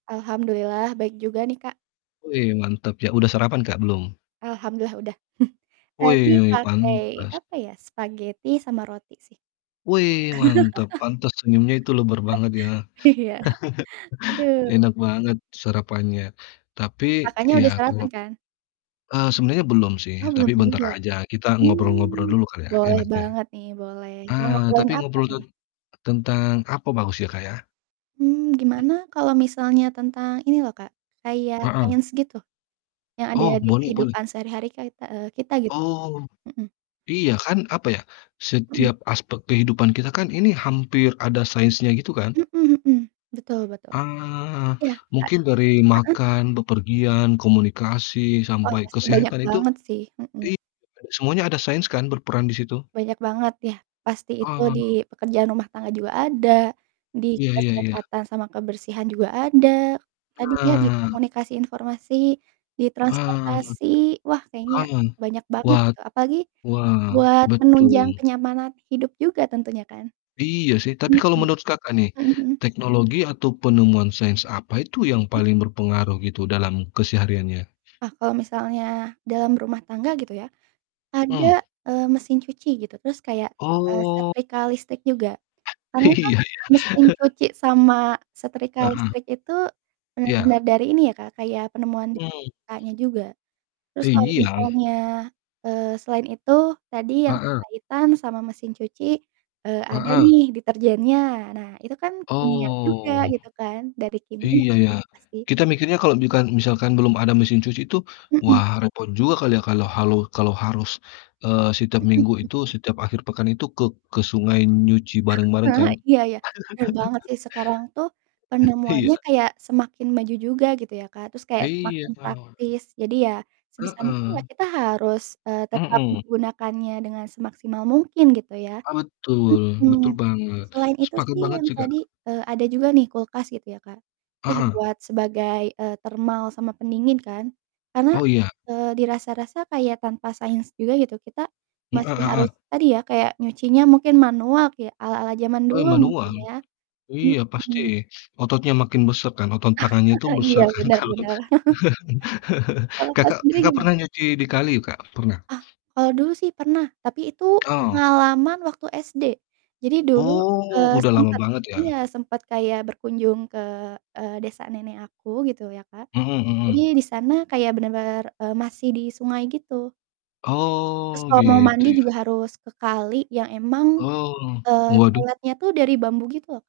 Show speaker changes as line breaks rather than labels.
Alhamdulillah baik juga nih, Kak.
Wei, mantap ya udah sarapan Kak, belum?
Alhamdulillah udah tadi
Wih,
pakai
pantas.
apa ya, spaghetti sama roti sih.
Wei mantap, pantes senyumnya itu lebar banget ya,
Iya, aduh.
enak banget serapannya, tapi
Kakaknya udah
ya kalau
sarapan kan?
eee, sebenarnya belum sih
Oh
tapi
belum
bentar
juga.
aja kita ngobrol-ngobrol
Mmm,
dulu Kak, ya
boleh
enaknya.
banget nih boleh.
A
Mau ngobrolin
tapi
apa
ngobrol ten
nih?
tentang apa bagus ya, Kak, ya?
Mmm, gimana kalau misalnya tentang ini loh, Kak, kayak
Heeh.
sains gitu yang ada
Oh,
di
boleh boleh.
kehidupan sehari-hari kaita eee, kita gitu.
Oh,
Mhm
iya kan, apa ya
Mhm.
setiap aspek kehidupan kita kan ini hampir ada sainsnya gitu kan.
Mhm mhm. Betul betul.
Ah,
Iya, Kak.
mungkin dari
Heeh.
makan, bepergian, komunikasi,
Wah,
sampai
pasti banyak
kesehatan itu
banget sih. Hmm.
iya, Kak, semuanya ada sains kan berperan di situ.
Banyak banget ya, pasti itu
Ah.
di pekerjaan rumah tangga juga ada, di
Iya iya iya.
kesehatan sama kebersihan juga ada, tadi ya di
Nah.
komunikasi informasi di
Ah,
transportasi. Wah kayaknya
aman
banyak banget
watt,
gitu apalagi
wah
buat menunjang
betul.
kenyamanan hidup juga tentunya kan,
Iya sih tapi
mhm.
kalau menurut Kakak nih,
Mhm mhm.
teknologi atau penemuan sains apa itu yang
Mhm.
paling berpengaruh gitu dalam kesehariannya?
Ah, kalau misalnya dalam rumah tangga gitu ya, ada,
Mhm.
eee, mesin cuci gitu. Terus kayak, eee,
Oh.
setrika listrik juga, karena kan
Iya, ya.
mesin cuci sama setrika
Heeh.
listrik itu benar-benar
Iya.
dari ini ya, Kak, kayak penemuan
Mhm.
Kakaknya juga. Terus kalau
Iya.
misalnya, eee, selain itu, tadi yang
Heeh.
berkaitan sama mesin cuci, eee, ada
Heeh.
nih detergennya. Nah, itu kan kimia juga
Oh.
gitu kan dari kimia
iya ya,
kan pasti.
kita mikirnya kalau bukan, misalkan belum ada mesin cuci itu
Mhm.
wah repot juga kali ya kalau halu kalau harus, eee, setiap
Mhm,
Minggu
mmm.
itu setiap akhir pekan itu ke ke sungai nyuci bareng-bareng
Ah, ha.
kan.
Iya ya keren banget sih, sekarang tuh
Eh, iya.
penemuannya kayak semakin maju juga gitu ya, Kak. Terus kayak
Iya,
semakin
Kak.
praktis jadi ya sebisa mungkin lah
Heeh.
kita harus, eee, tetap
Hmm.
menggunakannya dengan semaksimal mungkin gitu ya.
Betul betul
Mhm,
banget,
selain itu
sepakat
sih
banget
yang
sih, Kak.
tadi, eee, ada juga nih kulkas gitu ya, Kak, ya
Heeh.
buat sebagai, eee, termal sama pendingin kan. Karena,
Oh iya.
eee, di rasa-rasa kayak tanpa sains juga gitu kita
M eh,
masih harus
heeh.
tadi ya kayak nyucinya mungkin manual kayak ala-ala zaman
Eee,
dulu mungkin
manual.
ya.
Iya pasti
Mhm.
ototnya makin besar kan otot tangannya itu
Iya
besar kan
benar
kalau.
benar. Kalau Kak
Kakak Kakak pernah
sendiri
nggak
gimana?
pernah nyuci di kali ya Kak, pernah?
Oh, kalau dulu sih pernah tapi itu
Oh.
pengalaman waktu SD. Jadi dulu,
Oh
eee,
udah lama
sempat
banget ya.
iya sempat kayak berkunjung ke, eee, desa nenek aku gitu ya Kak.
Mhm
Jadi
mhm.
di sana kayak benar-benar, eee, masih di sungai gitu. Terus
Oh,
kalau mau mandi
gitu
juga
ya.
harus ke kali yang emang,
Oh,
eee,
waduh.
toiletnya tuh dari bambu gitu loh.